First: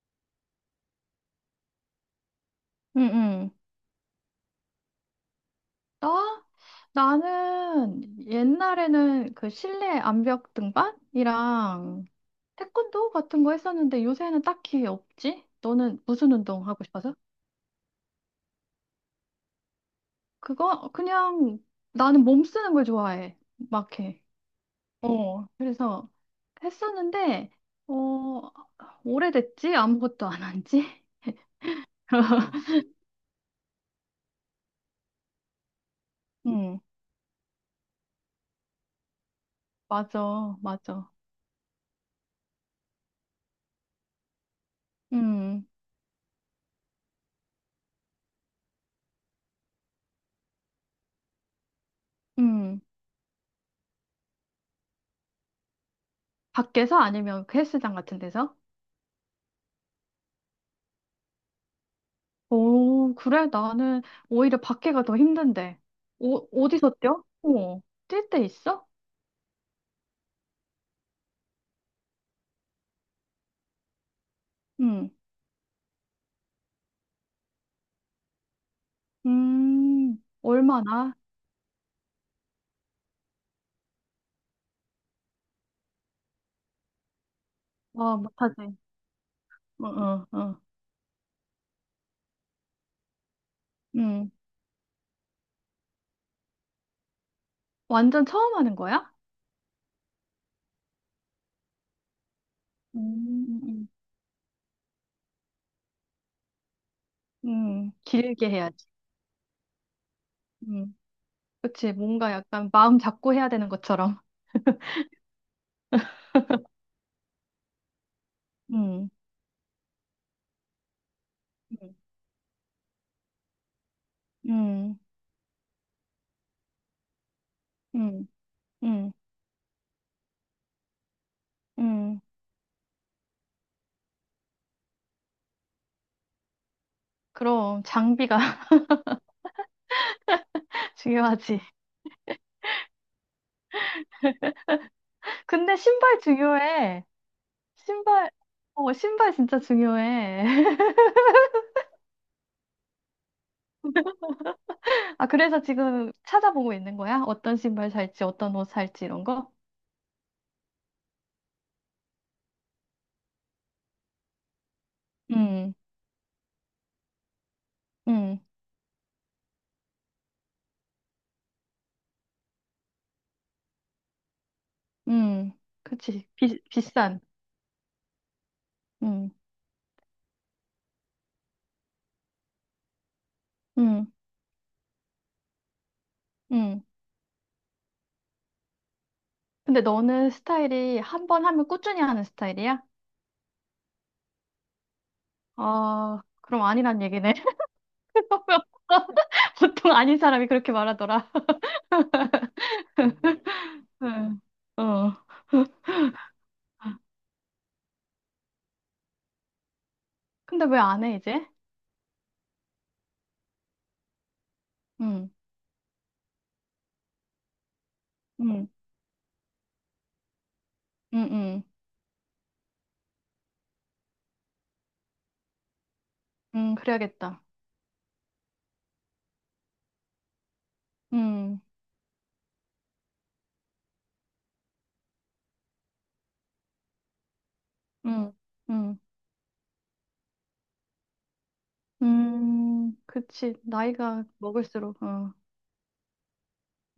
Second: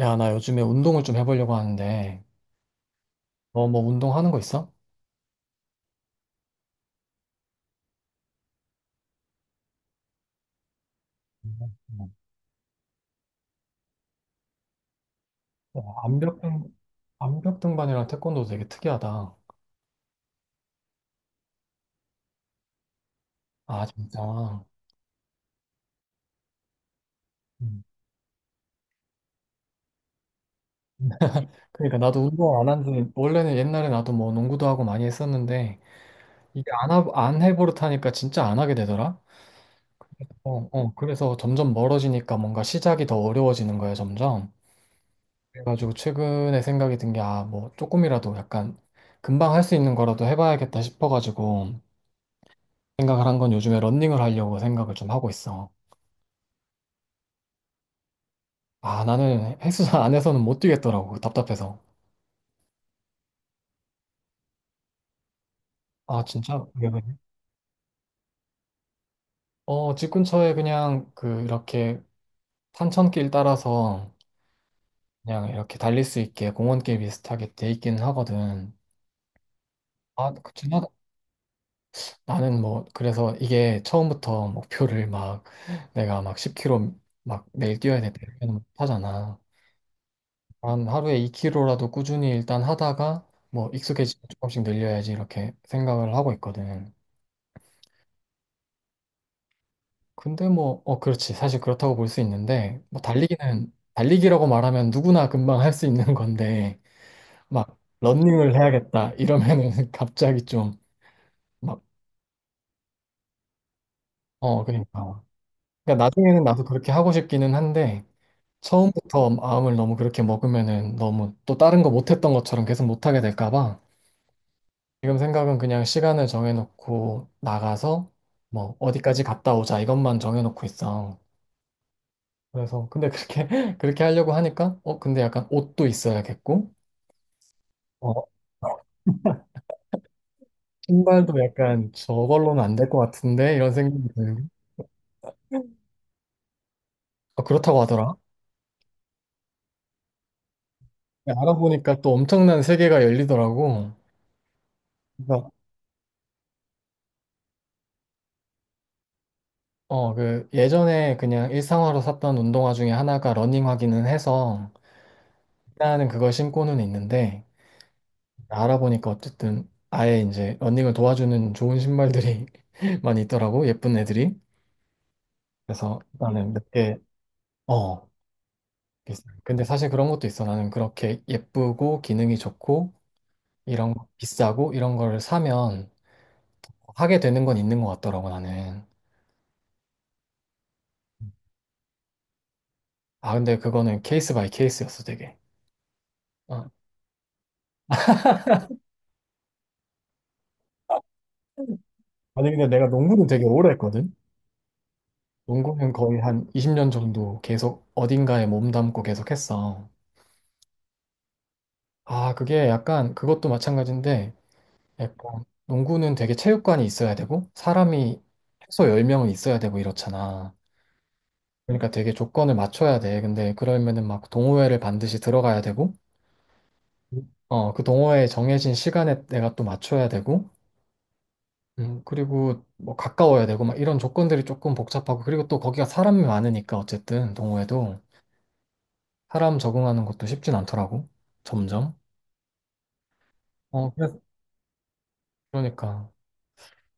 야, 나 요즘에 운동을 좀 해보려고 하는데, 응응. 너 뭐 운동하는 거 있어? 나? 나는 옛날에는 그 실내 암벽 등반이랑 음. 태권도 같은 거 했었는데 요새는 딱히 없지? 어, 너는 무슨 암벽등, 운동 하고 싶어서? 암벽등반이랑 태권도 되게 특이하다. 그거 그냥 나는 몸 쓰는 걸 좋아해. 아, 막 해. 진짜. 그래서 했었는데 음. 어, 오래됐지? 아무것도 안 한 지? 그러니까 나도 운동 안 한 지, 원래는 옛날에 나도 뭐 농구도 하고 많이 했었는데, 이게 응. 안 해버릇하니까 진짜 안 하게 되더라? 맞아, 맞아. 그래서 점점 멀어지니까 뭔가 시작이 더 어려워지는 거야, 점점. 음. 그래가지고 최근에 생각이 든 게, 아, 뭐 조금이라도 약간 금방 할 수 있는 거라도 해봐야겠다 싶어가지고, 음. 생각을 한 건 요즘에 런닝을 하려고 생각을 좀 하고 있어. 밖에서 아니면 그 헬스장 같은 데서? 아, 나는 헬스장 안에서는 못 뛰겠더라고, 그 답답해서. 오, 그래? 나는 오히려 밖에가 더 힘든데. 아, 오, 진짜? 왜 어디서 그래? 뛰어? 어, 뛸 때 있어? 어, 집 근처에 그냥 그 이렇게 산천길 따라서 응. 그냥 이렇게 달릴 수 있게 공원길 비슷하게 돼 있기는 하거든. 아, 그치만 얼마나? 나는 뭐, 그래서 이게 처음부터 목표를 막 내가 막 10km 막 매일 뛰어야 돼. 와, 이렇게는 못 못하지. 하잖아. 어, 어, 어. 한 하루에 2kg라도 꾸준히 일단 하다가 뭐 익숙해지면 음, 조금씩 늘려야지 이렇게 생각을 하고 있거든. 완전 처음 하는 거야? 근데 뭐, 그렇지. 사실 그렇다고 볼 수 있는데, 뭐 음. 달리기는, 음. 달리기라고 말하면 누구나 금방 할 수 있는 건데, 음. 막 응. 길게 러닝을 해야지. 해야겠다 이러면은 갑자기 좀 음, 막, 그치. 뭔가 약간 마음 잡고 해야 되는 것처럼. 어, 그러니까. 그러니까 나중에는 나도 그렇게 하고 싶기는 한데, 음. 처음부터 마음을 너무 그렇게 먹으면은 너무 또 다른 거 못했던 것처럼 계속 못하게 될까 봐. 음. 지금 생각은 그냥 시간을 정해놓고 나가서 음. 뭐 음. 어디까지 갔다 오자 이것만 정해놓고 있어. 음. 그래서 근데 그렇게 그렇게 하려고 하니까 근데 약간 옷도 있어야겠고 그럼 어 장비가 신발도 중요하지. 약간 저걸로는 안 될 것 같은데 이런 생각이 들고 근데 신발 중요해. 어, 그렇다고 하더라. 신발, 어, 신발 진짜 중요해. 알아보니까 또 엄청난 세계가 열리더라고. 아, 그래서 그래서 지금 찾아보고 있는 거야? 어떤 신발 살지, 어떤 옷 살지, 이런 거? 그 예전에 그냥 일상화로 샀던 운동화 중에 하나가 러닝화기는 해서 음. 일단은 그걸 신고는 있는데. 음. 알아보니까 어쨌든 아예 이제 러닝을 도와주는 좋은 신발들이 많이 있더라고, 예쁜 애들이. 음. 음. 그래서 그치. 나는 비, 몇개어 비싼. 음. 비싸요. 근데 사실 그런 것도 있어. 나는 그렇게 예쁘고 기능이 좋고 이런 거 음. 비싸고 이런 거를 사면 음. 하게 되는 건 있는 것 같더라고, 나는. 근데 너는 스타일이 한번 하면 꾸준히 하는 스타일이야? 아, 근데 그거는 케이스 바이 케이스였어, 되게. 아, 그럼 어. 아니란 얘기네. 보통 아닌 사람이 그렇게 말하더라. 아니 근데 내가 농구는 되게 오래 했거든. 응. 어. 농구는 거의 한 20년 정도 계속 어딘가에 몸담고 계속 했어. 근데 왜 안 해, 이제? 아, 그게 약간 그것도 마찬가지인데, 응, 약간 농구는 되게 체육관이 있어야 되고 사람이 응, 최소 10명은 있어야 되고 이렇잖아. 응, 응, 그러니까 되게 조건을 맞춰야 돼. 근데 그러면은 막 동호회를 반드시 들어가야 되고 응, 그래야겠다. 어, 그 동호회에 정해진 시간에 내가 또 맞춰야 되고 음. 그리고 뭐 가까워야 되고 막 이런 조건들이 조금 복잡하고, 그리고 또 거기가 사람이 많으니까 어쨌든 동호회도 음. 음. 사람 적응하는 것도 쉽진 않더라고. 점점. 음. 그치. 어, 그래서 나이가 먹을수록, 어, 그러니까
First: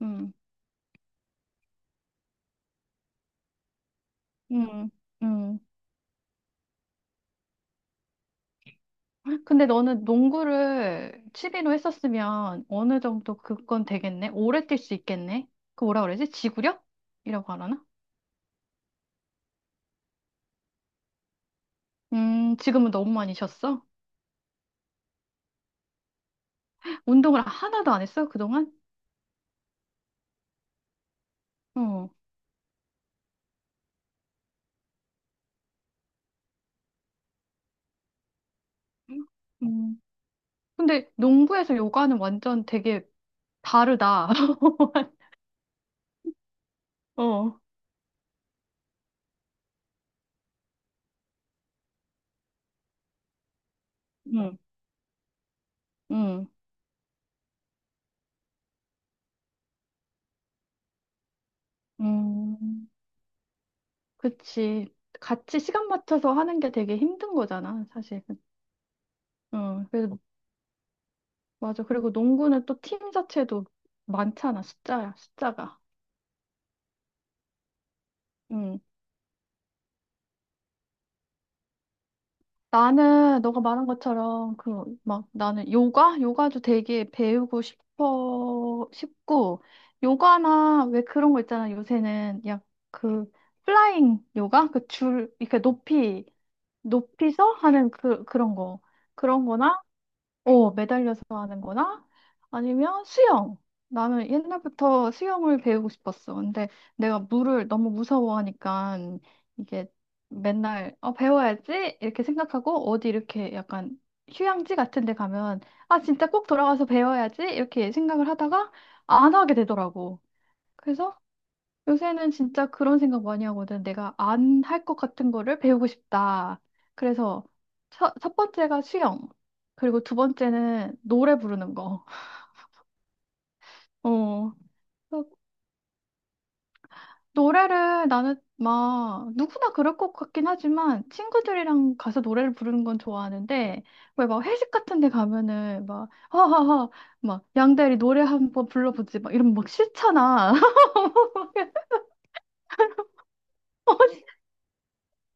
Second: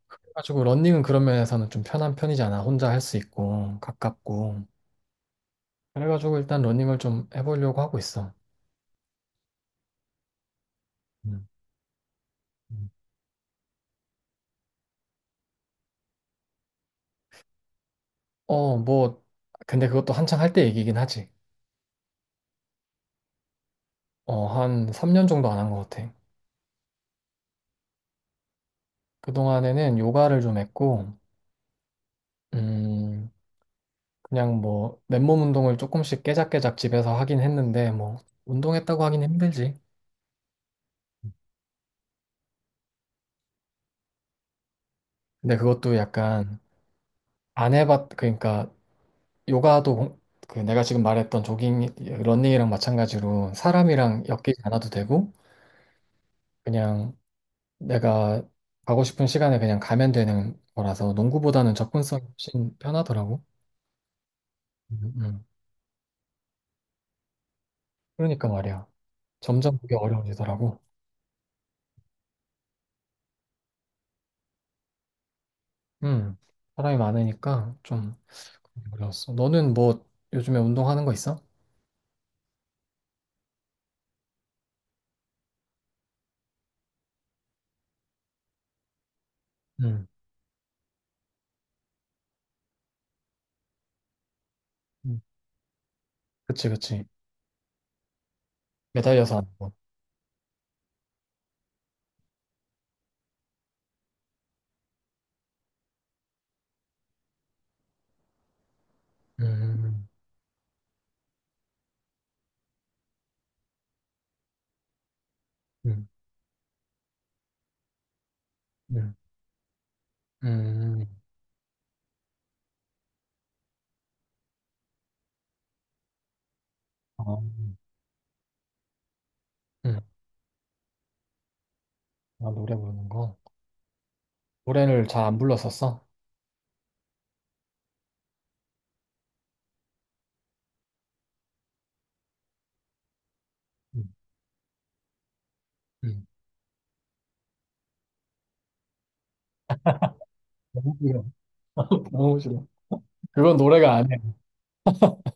음. 그래가지고 러닝은 그런 면에서는 좀 편한 편이잖아. 혼자 할 수 있고 가깝고. 음. 음. 그래가지고 일단 러닝을 좀 해보려고 하고 있어. 근데 너는 농구를 음. 취미로 했었으면 음. 어느 정도 그건 되겠네? 오래 뛸 수 있겠네? 그 뭐라 그러지? 지구력? 이라고 하나? 어, 뭐, 근데 그것도 한창 할 때 얘기긴 하지. 지금은 너무 많이 쉬었어? 어, 한 3년 정도 안 한 것 같아. 운동을 하나도 안 했어, 그동안? 그동안에는 요가를 좀 했고, 어. 음, 그냥 뭐, 맨몸 운동을 조금씩 깨작깨작 집에서 하긴 했는데, 뭐, 운동했다고 하긴 힘들지. 음. 근데 농구에서 요가는 완전 되게 다르다. 근데 그것도 약간 어. 안 해봤, 그러니까 요가도 그 내가 지금 말했던 조깅, 러닝이랑 마찬가지로 사람이랑 음. 엮이지 않아도 되고, 음. 그냥 내가 가고 싶은 시간에 그냥 가면 되는 거라서 농구보다는 접근성이 훨씬 음. 편하더라고. 그치. 음, 음. 같이 시간 맞춰서 하는 게 되게 힘든 거잖아, 사실. 그러니까 말이야. 점점 어, 그게 그래서, 어려워지더라고. 맞아. 그리고 농구는 또 팀 자체도 많잖아, 숫자야, 숫자가. 음, 사람이 많으니까 좀 음. 어려웠어. 너는 뭐 요즘에 운동하는 거 있어? 나는, 너가 말한 것처럼, 그, 막, 나는 요가? 요가도 되게 배우고 싶어, 싶고, 음, 요가나 왜 그런 거 있잖아, 요새는. 야, 그, 플라잉 요가? 그 음. 줄, 이렇게 높이, 그치, 그치. 높이서 하는 그, 그런 거. 매달려서 그런 하는 거. 거나, 어, 매달려서 하는 거나 아니면 수영. 나는 옛날부터 수영을 배우고 싶었어. 근데 내가 물을 너무 무서워하니까 이게 음, 맨날 배워야지 이렇게 생각하고 어디 이렇게 약간 휴양지 같은 데 가면 아, 음, 진짜 꼭 돌아가서 배워야지 이렇게 생각을 하다가 음, 안 하게 되더라고. 음. 그래서 요새는 진짜 그런 생각 많이 하거든. 내가 안 할 것 같은 거를 배우고 싶다. 어, 그래서 첫 번째가 수영. 그리고 음. 두 번째는 노래 부르는 거. 아, 노래 부르는 거. 어. 노래를 그 잘 안 불렀었어? 노래를 나는 막 누구나 그럴 것 같긴 하지만 친구들이랑 가서 노래를 부르는 건 좋아하는데 음, 왜 막 회식 같은 데 가면은 막 음. 허허허 막 양대리 노래 한번 불러보지 막 이러면 막 싫잖아. 너무 싫어. 너무 싫어. 그건 노래가 아니야.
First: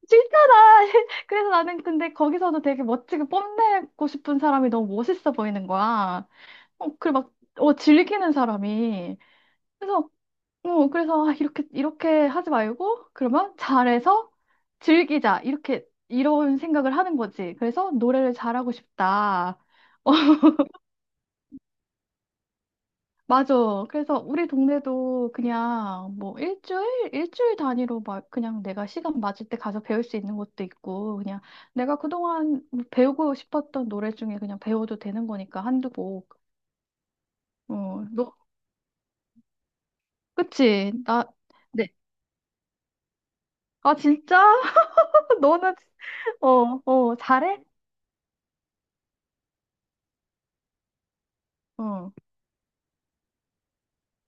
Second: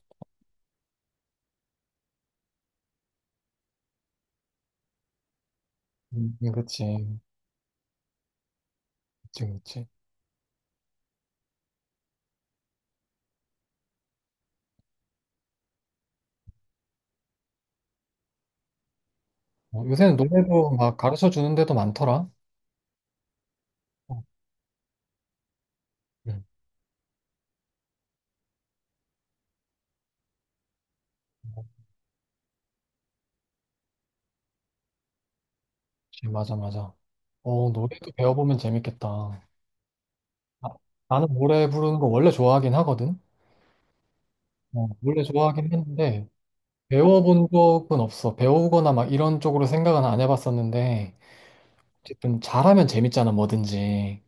싫잖아. 그래서 나는 근데 거기서도 되게 멋지게 뽐내고 싶은 사람이 너무 멋있어 보이는 거야. 그치. 어, 그리고 막, 어, 즐기는 사람이. 그치, 그치. 그래서, 어, 그래서 아, 이렇게, 이렇게 하지 말고, 그러면 잘해서 즐기자. 이렇게, 이런 생각을 하는 거지. 그래서 노래를 잘하고 싶다. 어, 어, 요새는 노래도 막 가르쳐 주는 데도 많더라. 맞아. 어, 그래서 우리 동네도 그냥 뭐 응. 일주일, 일주일 단위로 막 그냥 내가 시간 맞을 때 가서 배울 수 있는 것도 있고, 그냥 내가 그동안 뭐 배우고 싶었던 노래 중에 그냥 배워도 되는 거니까 한두 곡. 그치, 맞아, 맞아. 어, 어, 노래도 너, 배워보면 재밌겠다. 아, 그치? 나, 나는 노래 네. 부르는 거 원래 좋아하긴 하거든. 아, 진짜? 어, 원래 좋아하긴 너는, 했는데, 어, 어, 배워본 잘해? 적은 없어. 배우거나 막 이런 쪽으로 생각은 안 해봤었는데, 어, 어쨌든 잘하면 재밌잖아, 뭐든지.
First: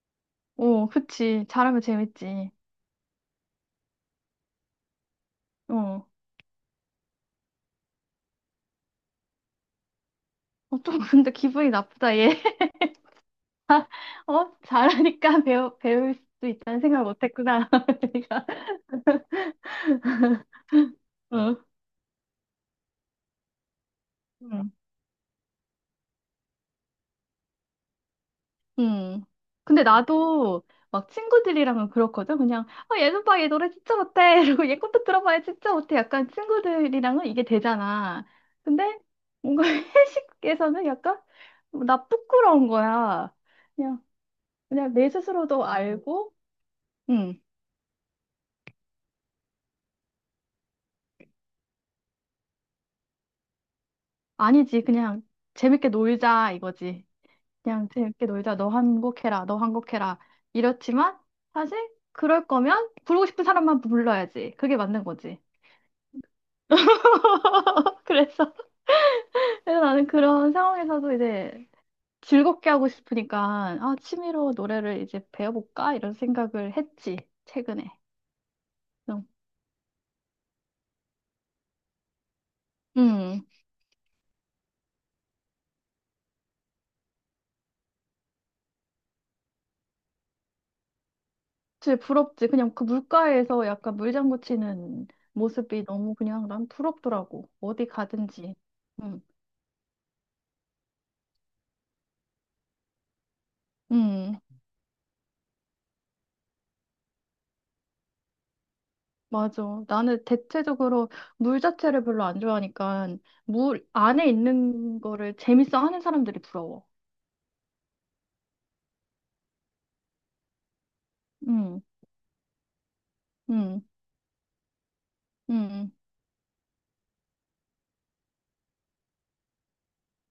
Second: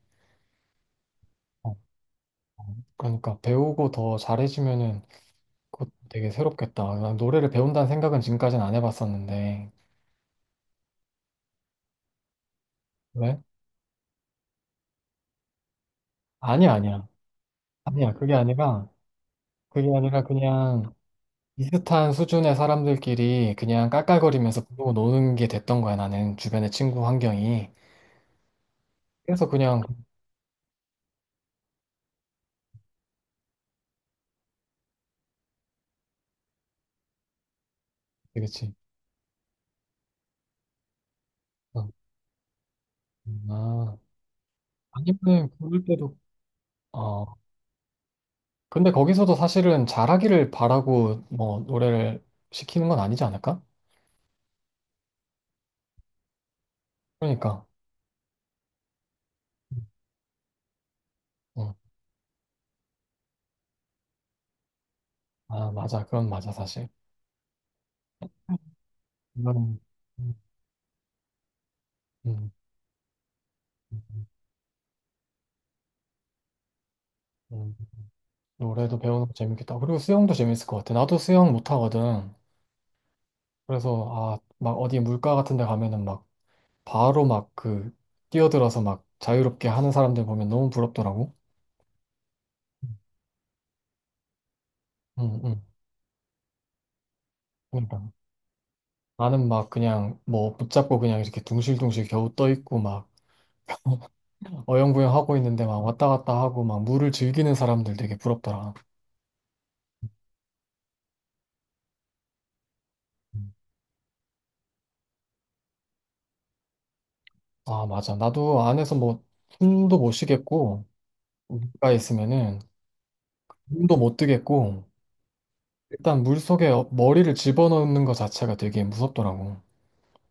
어, 그치. 어, 잘하면 재밌지. 그러니까 배우고 더 잘해지면은 그것도 어. 되게 새롭겠다. 난 노래를 배운다는 생각은 지금까지는 안 해봤었는데. 어, 좀 근데 기분이 나쁘다, 얘. 왜? 어? 잘하니까 배울 수 아니야, 있다는 생각을 아니야. 못 했구나. 아니야, 그게 내가. 아니라, 그냥 어. 비슷한 수준의 사람들끼리 그냥 깔깔거리면서 음. 부르고 노는 게 됐던 거야, 나는. 주변의 친구 환경이. 음. 그래서 그냥, 근데 나도 막 친구들이랑은 그렇거든. 그냥, 아, 얘는 봐, 얘전 봐얘 노래 진짜 못해. 이러고 얘 것도 들어봐야 진짜 못해. 약간 친구들이랑은 이게 되잖아. 그치. 근데 뭔가 회식에서는 약간 뭐 어, 나 부끄러운 거야. 아, 그냥, 그냥 내 아니면 스스로도 부를 때도, 알고, 어. 음, 근데 거기서도 사실은 잘하기를 바라고 뭐 노래를 시키는 건 아니지 않을까? 아니지. 그냥 재밌게 놀자 이거지. 그러니까. 그냥 재밌게 놀자. 너 한 곡 해라. 너 한 곡 해라. 이렇지만 어. 사실 그럴 거면 부르고 싶은 사람만 불러야지. 그게 맞는 거지. 아, 맞아. 그건 맞아, 사실. 그래서, 이거는, 그래서 나는 음, 그런 상황에서도 이제 음, 즐겁게 하고 싶으니까, 아, 음, 음. 취미로 노래를 이제 배워볼까? 이런 생각을 했지, 음. 최근에. 노래도 그래서, 배우는 거 재밌겠다. 그리고 수영도 재밌을 것 같아. 나도 수영 못하거든. 음, 그래서, 아, 막 어디 물가 같은 데 가면은 막 바로 막 그 뛰어들어서 막 자유롭게 하는 사람들 보면 너무 부럽더라고. 진짜 부럽지. 그냥 그 물가에서 약간 물장구 치는 응, 응. 모습이 너무 그냥 난 부럽더라고. 어디 그러니까 가든지. 음. 나는 막 그냥 뭐 붙잡고 그냥 이렇게 둥실둥실 겨우 떠 있고 막 음. 어영부영 하고 있는데 막 왔다 갔다 하고 막 물을 즐기는 사람들 되게 부럽더라. 맞아. 나는 대체적으로 물 자체를 별로 안 좋아하니까 음. 물 안에 있는 거를 재밌어 하는 사람들이 부러워. 아, 맞아. 나도 안에서 뭐 숨도 못 쉬겠고 음. 물가 있으면은 음. 눈도 못 뜨겠고 음. 일단 물 속에 머리를 집어넣는 것 자체가 되게 무섭더라고.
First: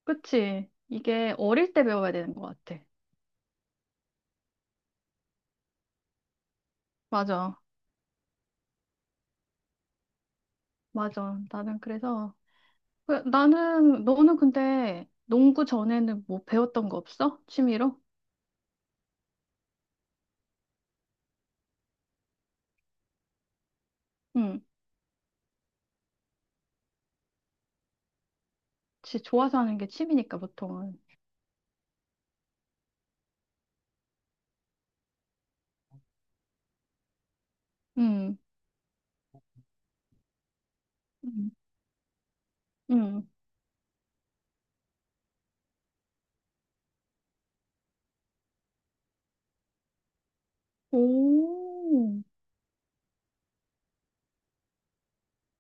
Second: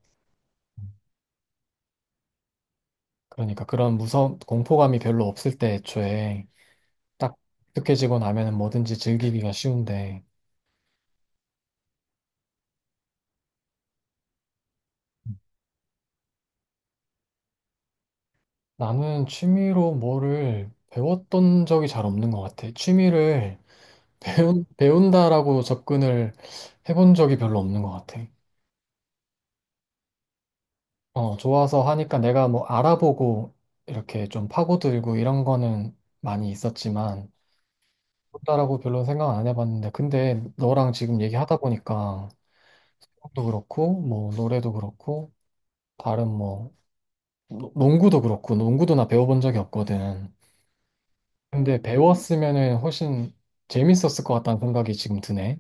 그치. 이게 어릴 때 배워야 되는 것 같아. 그러니까 그런 무서 공포감이 별로 없을 때 애초에 딱 맞아. 익숙해지고 나면은 뭐든지 즐기기가 쉬운데 맞아. 나는 그래서, 나는, 너는 근데 농구 전에는 뭐 배웠던 거 없어? 취미로? 나는 취미로 뭐를 배웠던 적이 잘 없는 것 같아. 취미를 응. 배운다라고 접근을 해본 적이 별로 없는 것 같아. 지 좋아서 하는 게 취미니까 보통은. 어, 좋아서 하니까 내가 뭐 알아보고 이렇게 좀 파고들고 이런 거는 많이 있었지만 응. 배운다라고 별로 생각 안 해봤는데 근데 너랑 지금 응. 얘기하다 보니까 응. 수영도 그렇고 뭐 노래도 그렇고 다른 뭐 농구도 그렇고 농구도 나 배워본 적이 없거든. 근데 오. 배웠으면은 훨씬 재밌었을 것 같다는 생각이 지금 드네.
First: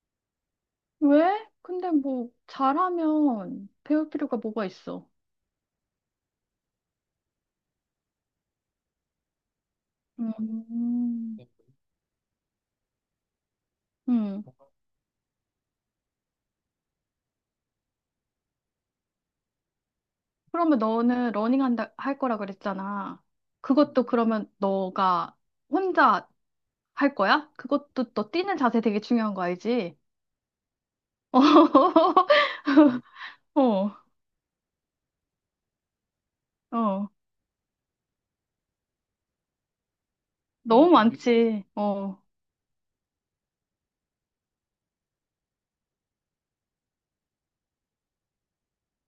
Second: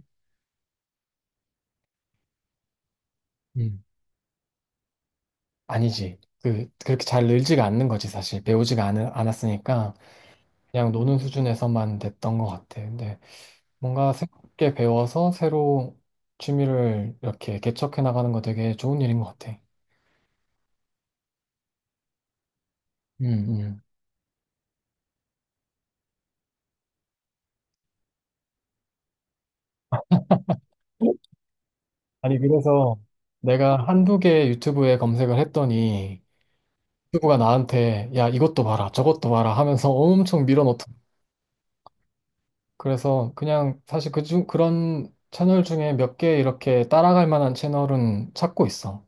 왜? 근데 뭐, 잘하면 음. 배울 필요가 뭐가 있어? 아니지. 그렇게 잘 늘지가 않는 거지, 사실. 않았으니까 그냥 노는 음. 수준에서만 됐던 것 같아. 근데 뭔가 응. 새롭게 배워서 새로 취미를 이렇게 개척해 나가는 거 되게 좋은 일인 것 같아. 그러면 너는 러닝 한다, 할 거라 그랬잖아. 음, 음. 그것도 그러면 너가 혼자 할 거야? 그것도 너 뛰는 자세 되게 중요한 거 알지? 아니, 음, 그래서 어, 내가 어. 한두 개 유튜브에 검색을 했더니 음, 유튜브가 나한테 야, 이것도 봐라, 저것도 봐라 하면서 엄청 너무 밀어넣더라고. 많지. 어. 그래서 그냥 사실 그런 채널 중에 몇 개 이렇게 따라갈 만한 채널은 찾고 있어.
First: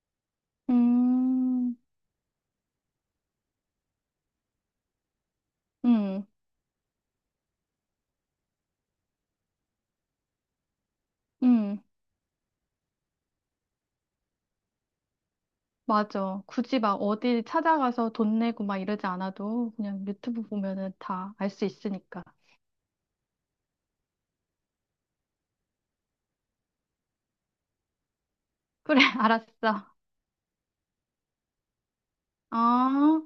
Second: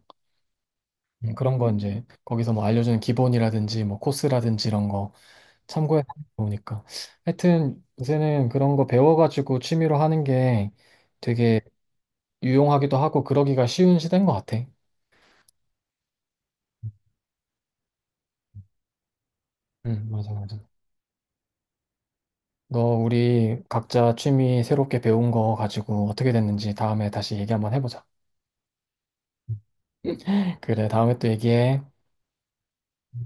그런 거 음. 이제 거기서 뭐 알려주는 기본이라든지 뭐 코스라든지 이런 거 참고해 음. 보니까. 하여튼 요새는 그런 거 배워가지고 취미로 하는 게 되게 음. 유용하기도 하고 그러기가 쉬운 시대인 것 같아. 맞아. 굳이 막 어디 찾아가서 돈 내고 막 이러지 않아도 그냥 응, 맞아, 유튜브 맞아. 보면은 다 알 수 있으니까. 너 우리 각자 취미 새롭게 배운 거 가지고 어떻게 됐는지 다음에 다시 얘기 한번 해보자. 그래, 알았어. 그래, 다음에 또 얘기해. 어.